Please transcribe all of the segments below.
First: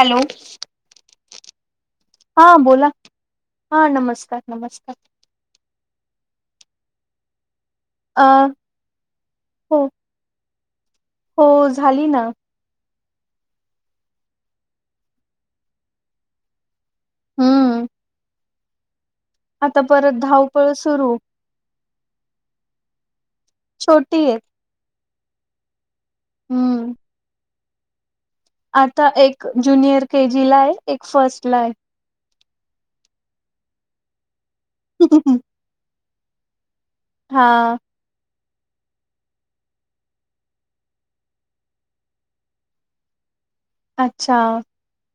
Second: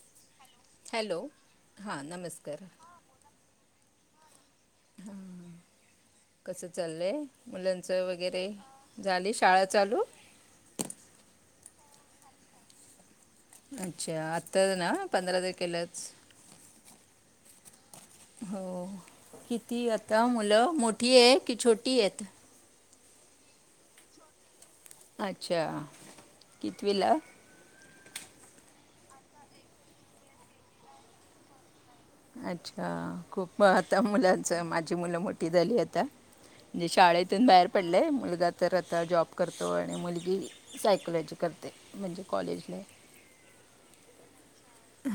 Hello hello हा हा नमस्कार बोला हा नमस्कार नमस्कार कस चाललंय. मुलांचं अ वगैरे झाली शाळा हो चालू. हो झाली ना. अच्छा आत्ता ना पंधरा तर केलंच हम्म हो किती परत आता मुलं धावपळ मोठी सुरू आहे की छोटी आहेत छोटी आहे अच्छा कती हम्म वला आता एक जुनियर के जी ला आहे एक फर्स्ट ला आहे अच्छा खूप आता मुलांच माझी मुलं मोठी झाली आता म्हणजे शाळेतून हा बाहेर पडलेय मुलगा तर आता जॉब करतो आणि मुलगी सायकोलॉजी करते म्हणजे कॉलेजने [unintelligible] अच्छा.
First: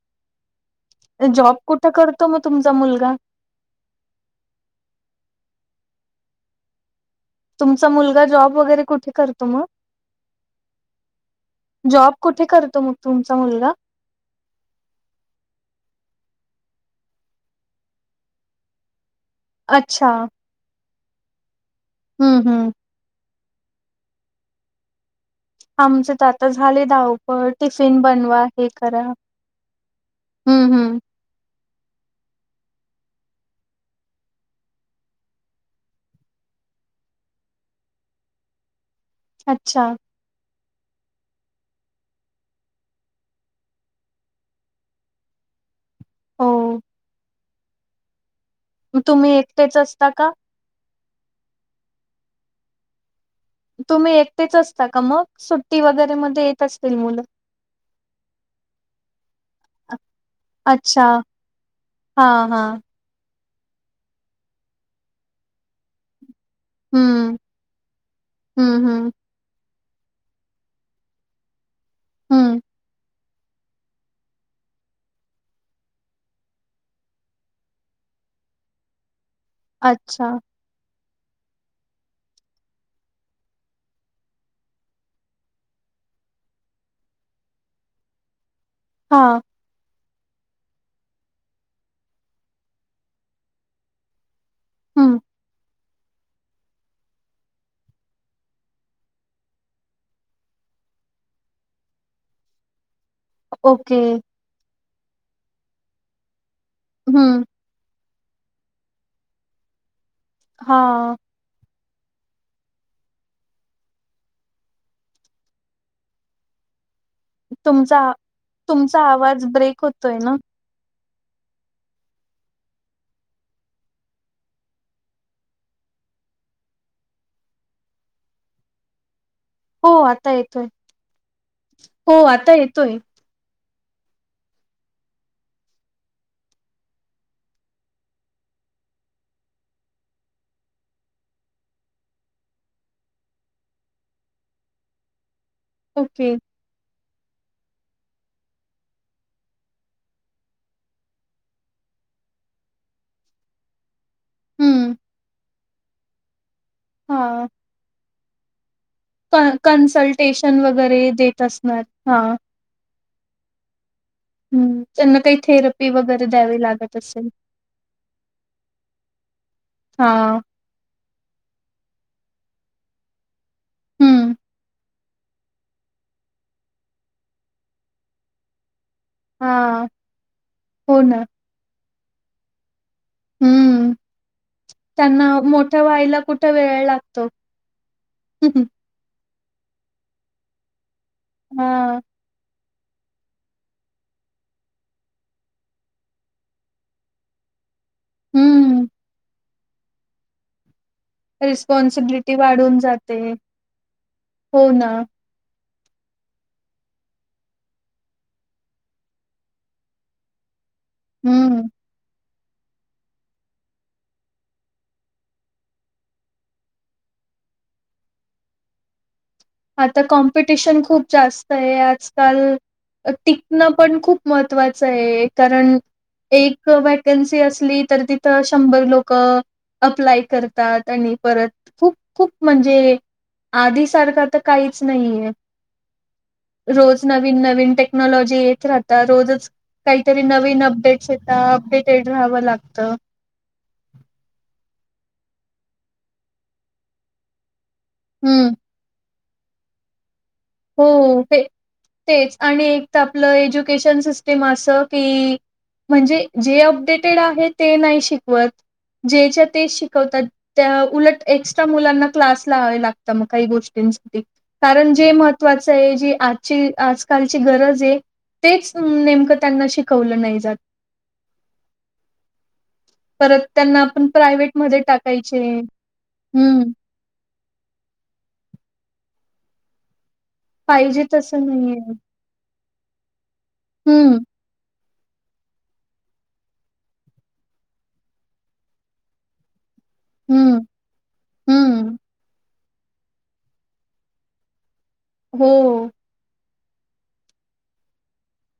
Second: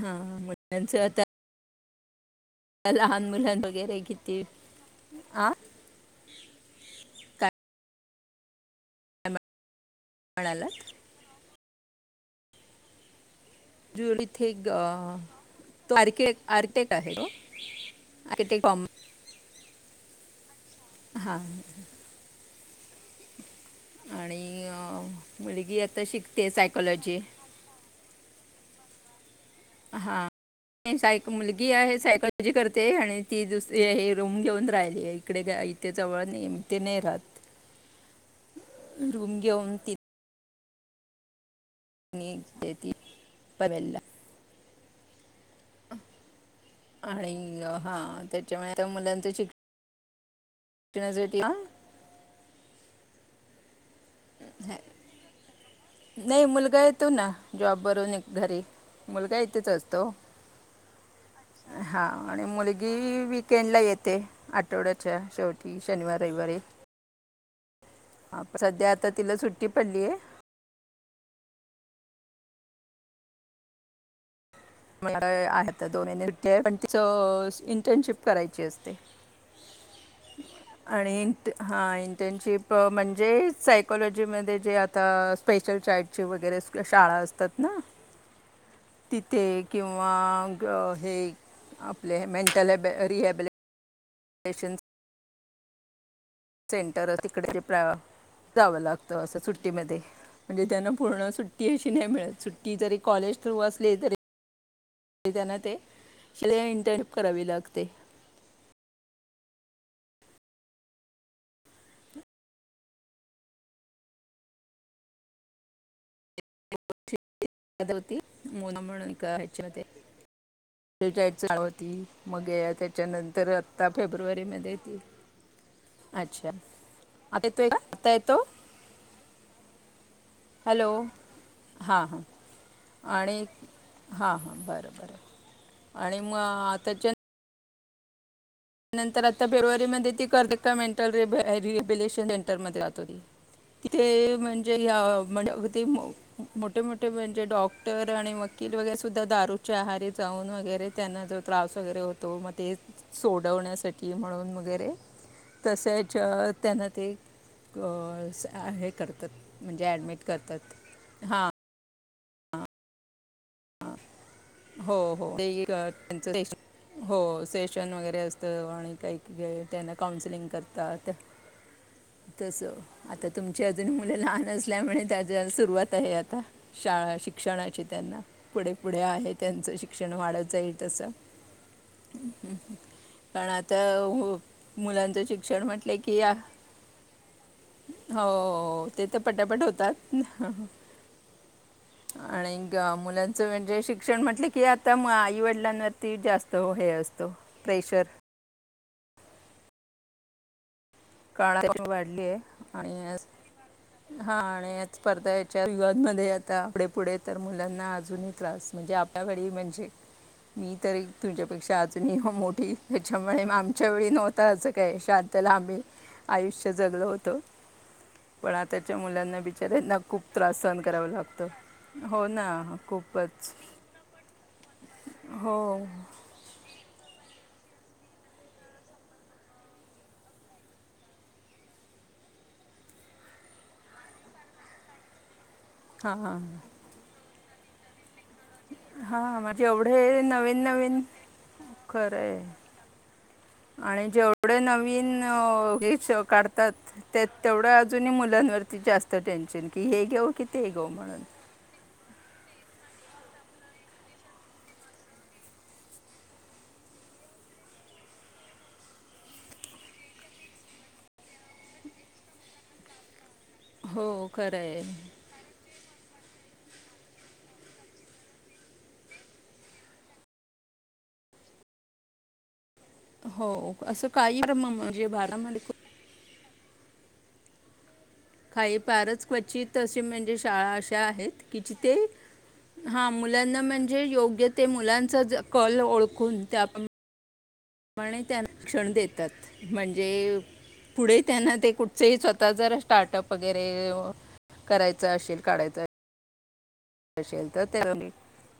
हा म त्यांचं त्या कुठं कर. लहान मुलंनं वगैरे किती अ तुमचा मुलगा जॉब वगैरे कुठे करतो म म्हणाला. जॉब कुठे करतो मग तुम्. ज इथे एक अ तारखे. आर्टेट आहे होॉ. अच्छा. हा. हम्म हम्म. आणि अ. मुलगी आमचे त आता शिकते झाले सायकोलॉजी धावपळ टिफिन बनवा हे करा. हा हम्म हम्म मु. ी आहे सायकॉलॉजी करते आणि ती दुसरी हे रूम घेऊन राहिली इकडे इथे जवळ नेहमी. तेने राहात रूम घेऊन अच्छा त. नी देती परबला. हो आणि हा त्या. ग तुम्ही एकटेच असता का. झटया. तुम्ही एकटेच असता का मग? सुट्टी वगैरे मध्ये नाही येत मुलगा असतील येतो मुलं. ना जॉबवररून घरी. मुलगा इथेच असतो. अच्छा. हा आणि मुलगी. केेणला येते आठवड्याच्या शेवटी शनिवार रविवारी. हम्म. ह हम्म सध्या आता हम्म. तिला सुट्टी पडलीय. हम्म. मता दोन् पण तिच इंटर्नशिप करायची असते. अच्छा. आणि इंट हां इंटर्नशिप म्हणजे सायकॉोलॉजीमध्ये जे आता स्पेशल. शईडची वगैरे शाळा असतात ना हा. तिथे. किंवा हे आपले मेंटलब रिहेॅबिली. लाशनस. हम्म. सेंटर तिकडे ते प्रा. जावं लागतं असं सुट्टीमध्ये म्हणजे त्यांना पूर्ण सुट्टी अशी नाही मिळत सुट्टी जरी. कॉलेज थ्रू असले ओके. तरी त्यांना ते. इंटर्नशिप हम्म. करावी लागते. हा. तुमचा होती मोना तुमचा आवाज ब्रेक होतोय ना. रिटायर चालू होती मग त्याच्यानंतर आत्ता फेब्रुवारीमध्ये ती. अच्छा आता येतोय का आता येतो. हो. येतोय. हॅलो हां हो हां आता येतोय. आणि.. हा हां बरं बरं आणि मग आताच्या. त्यानंतर आता फेब्रुवारीमध्ये ती कर्तक्का मेंटल रिहेबिलेशन सेंटरमध्ये जात होती. तिथे म्हणजे ओके. मोठे मोठे म्हणजे डॉक्. र आणि वकील वगैरे सुद्धा दारूच्या आहारी जाऊन वगैरे त्यांना जो त्रास वगैरे होतो मग ते. सोडवण्यासाठी म्हणून वगैरे हम्म. तसेच. त्यांना ते हा. हे. करतात म्हणजे ॲडमिट कन्सल्टेशन वगैरे करतात देत हां असणार. हा ह् हो त्यांना हो काही ते एक, अ, थेरपी वगैरे त्यांचं सेशन द्यावी लागेल हो सेशन वगैरे असत आणि काही त्यांना हा. काउन्सिलिंग करतात. [inaudible] तस आता तुमची अजून मुलं हम्म. लहान असल्यामुळे त्याच्या सुरुवात आहे आता शाळा शिक्षणाचे त्यांना पुढे पुढे. त्यांचं हा. शिक्षण वाढत जाईल हो अससं ना. पण आता हं, मुलांचं त्यांना शिक्षण मोठं म्हटलं व्हायला की. कुठं वेळ लागतो. हो ते तर पटापट होतात. हम्. आणि मुलांचं म्हणजे शिक्षण. शिकण म्हटल की आता आईवडिलांवरती जास्त हे असतो प्रेशर. हम्म. काळा वाढली रिस्पॉन्सिबिलिटी आहे वाढून आणि जाते. हा हो आणि ना. स्पर्धा. या युगामध्ये आता पुढे पुढे तर मुलांना अजूनही त्रास म्हणजे आपल्या वेळी म्हणजे. मी तर हं, तुझ्यापेक्षा अजूनही मोठ. त्याच्यामुळे आमच्या वेळी नव्हता असं काय शतला आम्ही. आयुष्य जगलं होत पण आताच्या मुलांना. बिचाऱ्यांना आता खूप त्रास सहन कॉम्पिटिशन खूप करावा लागतो जास्त आहे हो आजकाल ना खूपच टिकणं पण खूप महत्त्वाच. महत्त्वाचा आहे हो कारण एक वेकेन्सी असते. असली तर तिथे शंभर लोक. अप्लाय करतात आणि परत खूप खूप म्हणजे आधी सारखा तर. काहीच नाहीये. हा. नवी नवीन टेक्नॉलॉजी. येत राहतात हां, रोजच म्हणजे काहीतरी एवढे नवीन अपडेट अपडेटेड खरं राहावं आहे लागत आणि जेवढे नवीन. हे काढतात ते तेवढं अजूनही हम्म मुलांवरती जास्त. टेन्शन कि हे घेऊ की ते हो घेऊ म्हणून. ते तेच आणि एक तर आपलं एज्युकेशन सिस्टीम अस की. म्हणजे जे अपडेटेड आहे ते नाही शिकवत. ज्याच्या ते शिकवतात त्या उलट एक्स्ट्रा मुलांना क्लास लाहावे लागत मग. काही गोष्टींसाठी हो खरं आहे कारण जे महत्त्वाचं आहे जी आजची आजकालची गरज आहे. तेच नेमकं त्यांना शिकवलं नाही जात [inaudible] परत हो त्यांना आपण असं काही फार प्रायव्ट म- मध्ये म्हणजे टाकायचे भारतामध्ये खूप- हम्म. काही फारच क्वचित अ म्हणजे शाळा अशा पाहिजे आहेत तसं की नाहीये. जिथे हा. मुलांना म्हणजे हम्म, योग्य ते मुलांचा कल ओळखून त्या. म्हणे त्या शिक्षण देतात. म्हणजे हम्म, पुढे त्यांना ते हम्म. कुठचंही स्वतः जर. स्टार्टअप वगैरे करायचं असेल हो, काढायचं. असेल तर.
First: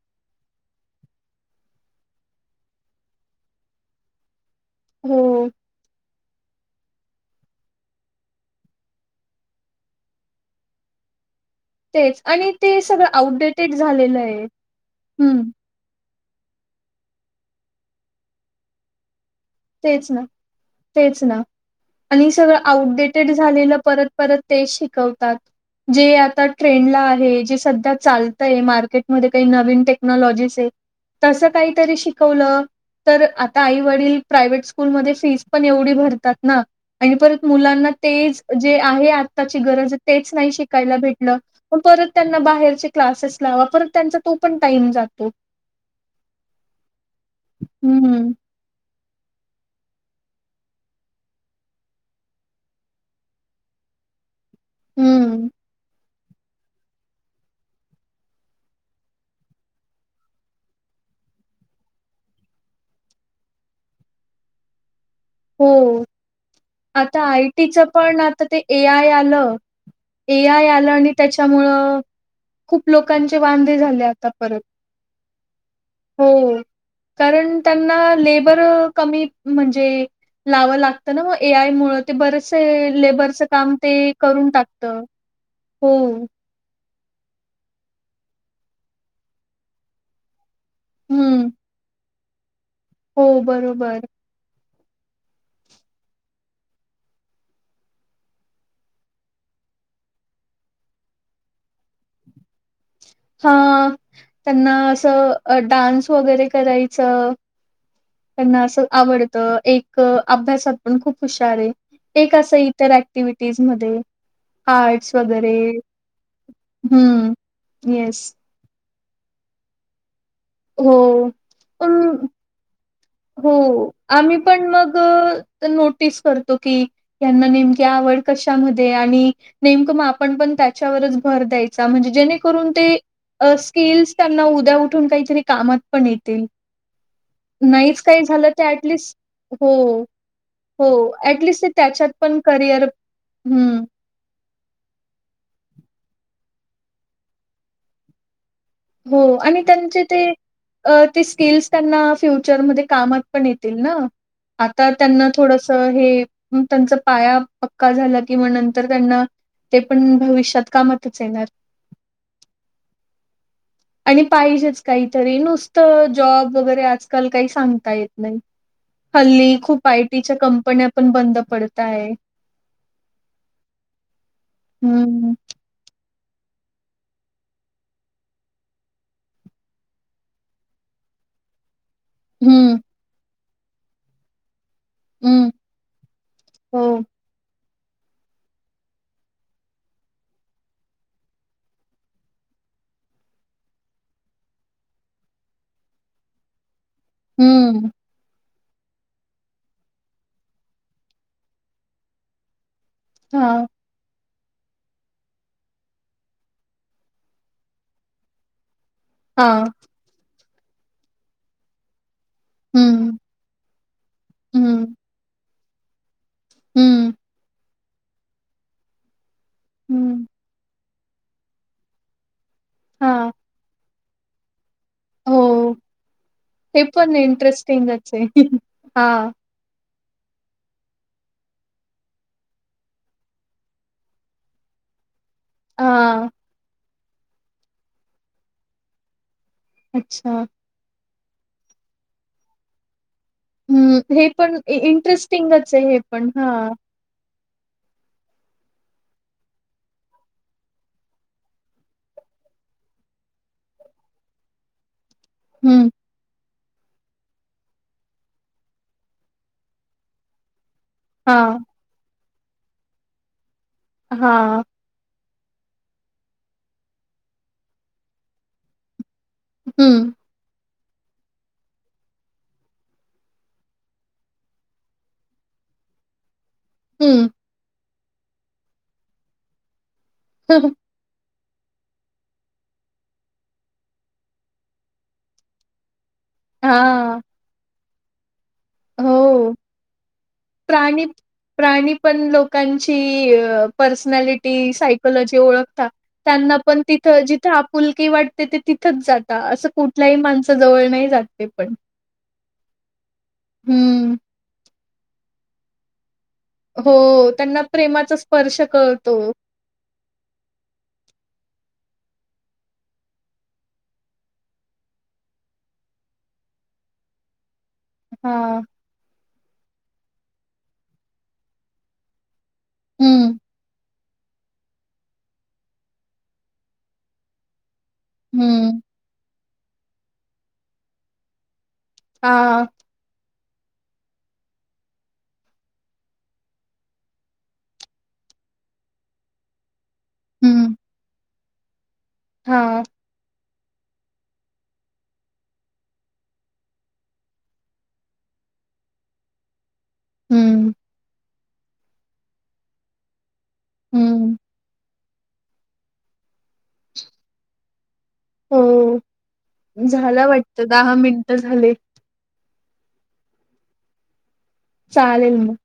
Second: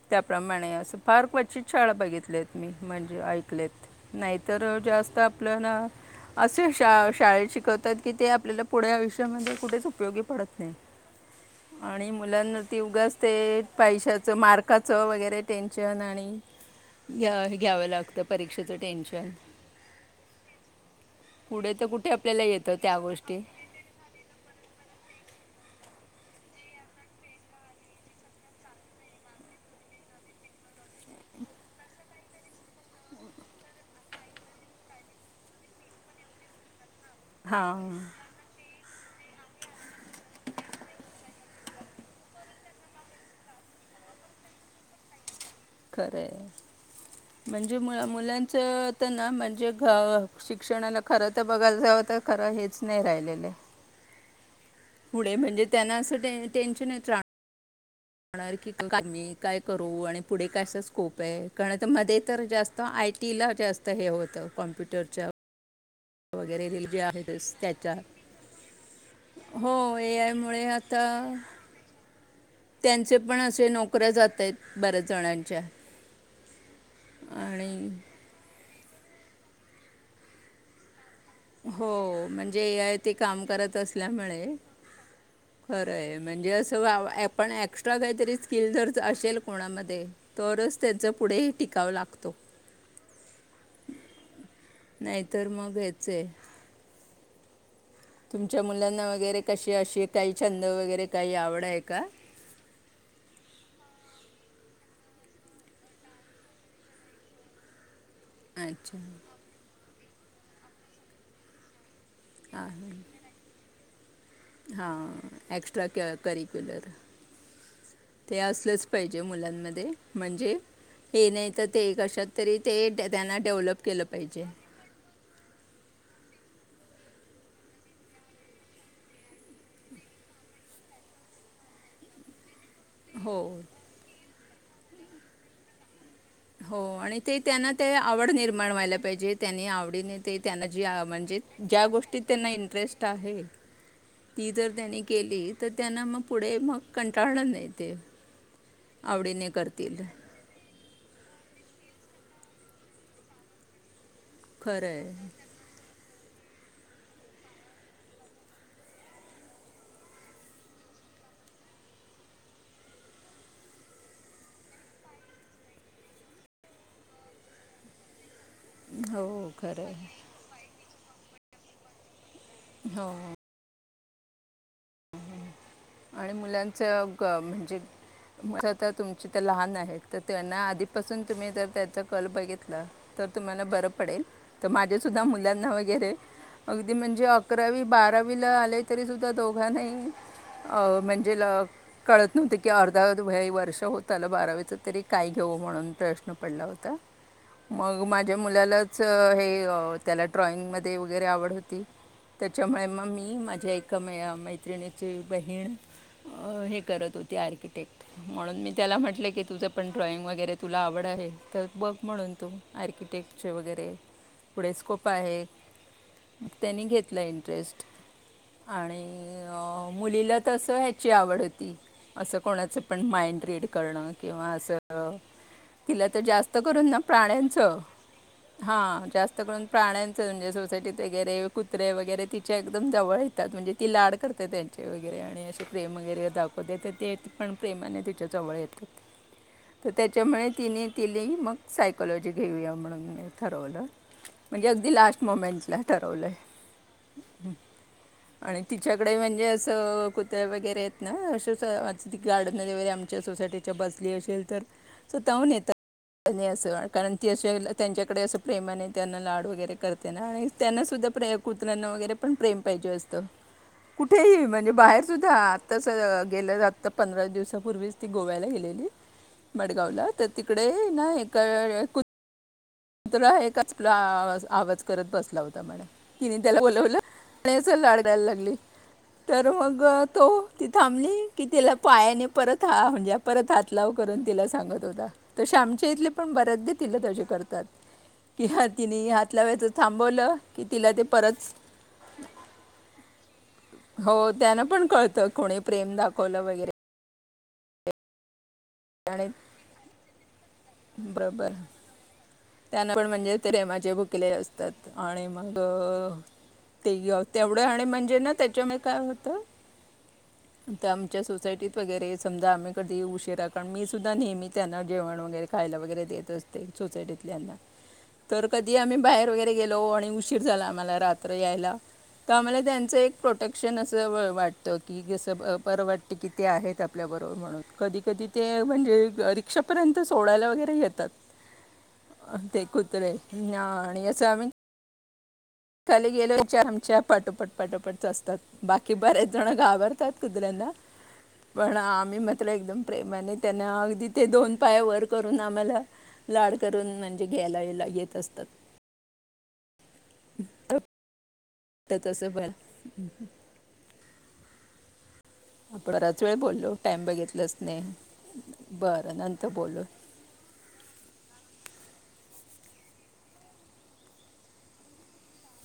त्याप्रमाणे असं फार क्वचित शाळा बघितल्यात मी म्हणजे ऐकलेत नाही. तर जास्त हो. आपल्याला. असे शा शाळेत शिकवतात की ते आपल्याला पुढे आयुष्यामध्ये कुठेच उपयोगी पडत नाही. तेच आणि मुलांना ते ती सगळं. उगाच ते आउटडेटेड झालेलं पैशाचं आहे. मार्काचं वगैरे हम्म, टेन्शन आणि आणि घ्या घ्यावं लागतं परीक्षेचं टेन्शन. तेच ना तेच ना. पुढे तर कुठे आणि आपल्याला सगळं येतं त्या आउटडेटेड गोष्टी झालेलं परत परत तेच शिकवतात जे आता ट्रेंडला आहे जे सध्या चालतय मार्केटमध्ये काही नवीन टेक्नॉलॉजीस आहे तस काहीतरी शिकवलं तर आता आई वडील प्रायव्हेट स्कूलमध्ये फीस पण एवढी भरतात ना आणि परत हां मुलांना तेज जे आहे. श भ त्यां बाहे क्. पणाम जातो. खरं म्हणजे मु हम्म मुलांच. ना म्हणजे शिक्षणाला खरं तर बघायला जावं तर खरं हेच नाही राहिलेले. पुणे हम्म म्हणजे त्यांना असं टेन्शन आहे राहणार. मी काय करू आणि पुढे क स्कोप आहे कारण मध्ये तर जास्त आयटी. ति जास्त हे होत कॉम्प्युटरच्या. हो. वगैरे जे आता आहेत आय टीच त्याच्या पण आता ते ए आय आलं हो ए आयमुळे आय आलं आता आणि. त्याच्यामुळं. खूप त्यांचे लोकांचे पण असे वांदे झाले नोकऱ्या आता जात परत. आहेत बऱ्याच जणांच्या. हो. कारण आणि त्यांना लेबर कमी म्हणजे लावं लागत. ना मग ए आय मुळ ते हो म्हणजे बरेचसे ए आय ते लेबरचं काम ते करून टाकत. खरंय म्हणजे असं आपण एक्स्ट्रा काहीतरी स्किल जर असेल कोणामध्ये. तरच त्यांचां पुढेही हम्म. टिकाव लागतो. हो बरोबर. नाहीतर मग घ्यायचय. तुमच्या मुलांना वगैरे कशी अशी काही छंद वगैरे काही आवड आहे का. [inaudible] हा त्यांना असं डान्स वगैरे करायचं. त्यांना असं अच्छा आवडतं एक अभ्यासात पण खूप हुशार आहे. एक अस इतर ऍक्टिव्हटीज मध्ये. हा एक््रािक्युलर हम्म. येस. अस. पाहिजे मुलांमध्ये म्हणजे हो. हे नाही तर ते पण कशात तरी ते डेथ. हो आम्ही पण मग नोटीस. क नेम आवड कशा आणि नेम मग आपण पण त्याच्यावर. म्हण ज हो उ्या काही काम. हो आणि ते त्यांना त्या. काही आवड झालं तर निर्माण व्हायला ॲटलीस्ट पाहिजे त्यांनी हो, आवडीने ते त्यांना जी हो. म्हणजे ॲटलीस्ट ते ज्या त्याच्यात गोष्टीत पण त्यांना करिअर इंटरेस्ट. त्यां हं. केली. त्यांना मग पुढे मग कंटाळलं नाही ते. हो आवडीने आणि करतील त्यांचे ते. अ ते स्किल्स त्यांना फ्युचरमध्ये कामात पण येतील ना. खरं आता त्यांना आहे थोडस हे. त्यांचा पाया पक्का झाला कि म नंतर त्यांना. ते पण भविष्यात कामतच येणार [inaudible] आणि पाहिजेच काहीतरी नुसत जॉब वगैरे आजकाल काही सांगता येत नाही हो हल्ली खरं खूप आहे आयटीच्या कंपन्या पण बंद पडत आहे हो हम्म आणि मुलांच म्हणजे तर तुमचे तर लहान आहेत तर त्यांना आधीपासून तुम्ही ज त्याच कल हम्म. बघितला तर तुम्हाला बरं पडेल तर माझ्या सुद्धा हम्म. मुलांना वगैरे हो. अगदी म्हणजे. अकरावी बारावीला आले तरी सुद्धा दोघा नाही. अ म्हणजे कळत नव्हते की अर्धा वर्ष होतलं बारावीच तरी काय घेऊ. हो म्हणून प्रश्न पडला होता हम्म. मग माझे. मुलाच हे त्याला ड्रॉइंगमध्ये वगैरे आवड होती त्याच्यामुळे. मग मी हां. माझ्या एका मैत्रिणी. बहीण हे करत होती आर्किटेक्ट म्हणून मी. त्याला म्हटले की हां. तुझं पण ड्रॉइंग वगैरे तुला आवड आहे तर बघ म्हणून तू हम्म. आर्किटेक्चेर वगैरे पुढे हम्म. स्कोप आहे म त्यांनी हम्म. घेतलं इंटरेस्ट आणि हम्म. मुलीला तर असं ह्याची आवड होती असं कोणाचं पण हां. माइंड रीड करणं किंवा असं हो. तिला तर जास्त हे करून ना पण प्राण्यांचं इंटरेस्टिंगच आहे. हा जास्त करून प्राण्या म्हणजे सोसायटीत वगैर कुत्रे वगैरे तिच्या एकदम जवळ येतात म्हणजे ती लाड करते त्यां चे वगैरे आणि असे प्रेम वगैरे हा. दाखवतेेत ते पण प्रेमाने तिच्या जवळ येतात तर अच्छा. त्याच्यामुळे तिने तिली मग सायकॉोलॉजी घेऊया म्हणून ठरवलं हम्म हे पण म्हणजे अगदी लास्ट इंटरेस्टिंगच मोमेंटला आहे हे ठरवलं पण आहे हा आणि तिच्याकडे म्हणजे कुत्या वगैरे आहेत ना अ गार्डनमध्ये वगैरे आमच्या सोसायटीच्या बसली असेल तर सो तहून नेतता हं. कारण ती असे त्यांच्याकडे असं प्रेमाने त्यांना लाड वगैरे करते ना आणि त्यांना सुद्धा प्रे हां. कुत्र्यांना वगैरे पण प्रेम पाहिजे असतं कुठेही हां. बाहेर सुद्धा आताच गेलं आता पंधरा दिवसापूर्वीच ती गोव्याला गेलेली मडगावला हं. तर तिकडे ना एक कत्र एच आवाज करत बसला होता म्हणा ति त्याला हं. बोलावलंच लाड द्यायला लागली तर मग तो ती थांबली कि तिला पायाने परत हा म्हणजे परत हात लाव करून तिला सांगत होता तसे आमच्या इथले पण बऱ्याच दे तिले तज हां. करतात की हा तिने हात हो लावायचं थांबवलं की तिला ते प्राणी परत प्राणी पण लोकांची ओ हो त्यानं पण कळतं कोणी तथ प्रेम दाखवलं वगैरे आपुलकीे वाटते ते तिथंच आणि जात असं कुठल्याही माणसा जवळ नाही जाते बरोबर पण त्यांना पण म्हणजे ते रेमाचे हं. भुकले असतात आणि मग ते हो य- त्यांना तेवढं आणि प्रेमाचा म्हणजे स्पर्श कळतो आता आमच्या सोसायटीत वगैरे समजा आम्ही कधी उशिरा कारण मी सुद्धा नेहमी त्यांना जेवण वगैरे खायला वगैरे देत असते सोसायटीत हां. कधी आम्ही बाहेर वगरे गेलो उशीर झा आ्हाला्र या्हा त्यांच एक हं. प्रोटेशन असं वाटतं की जसं ब परं वाटतें की ते आहेत आपल्याबरोबर म्हणून कधी कधी ते हं. म्हणजे रिक्षापर्यंत सोडायला वगैरे येतात हा अ ते कुत्रे आणि असं आम्ही खाली गेले आमच्या पाठोपठ पाठोपठच असतात बाकी बरेच जण गावरात कुऱ्यांना हम्म पण आम्ही म तला हा एकदम प्रेमाने त्यांना अगदी ते दोन पाया वर करून आम्हाला लाड करून म्हणजे घ्यायला ला येत असतात [unintelligible] हम्म वाटतं पर हम्म आपणराच वेळ बोललो टाइम बघितलंच नाही हो बरं नंतर बोललो झाला वाटत दहा मिनिट झाले चालेल मग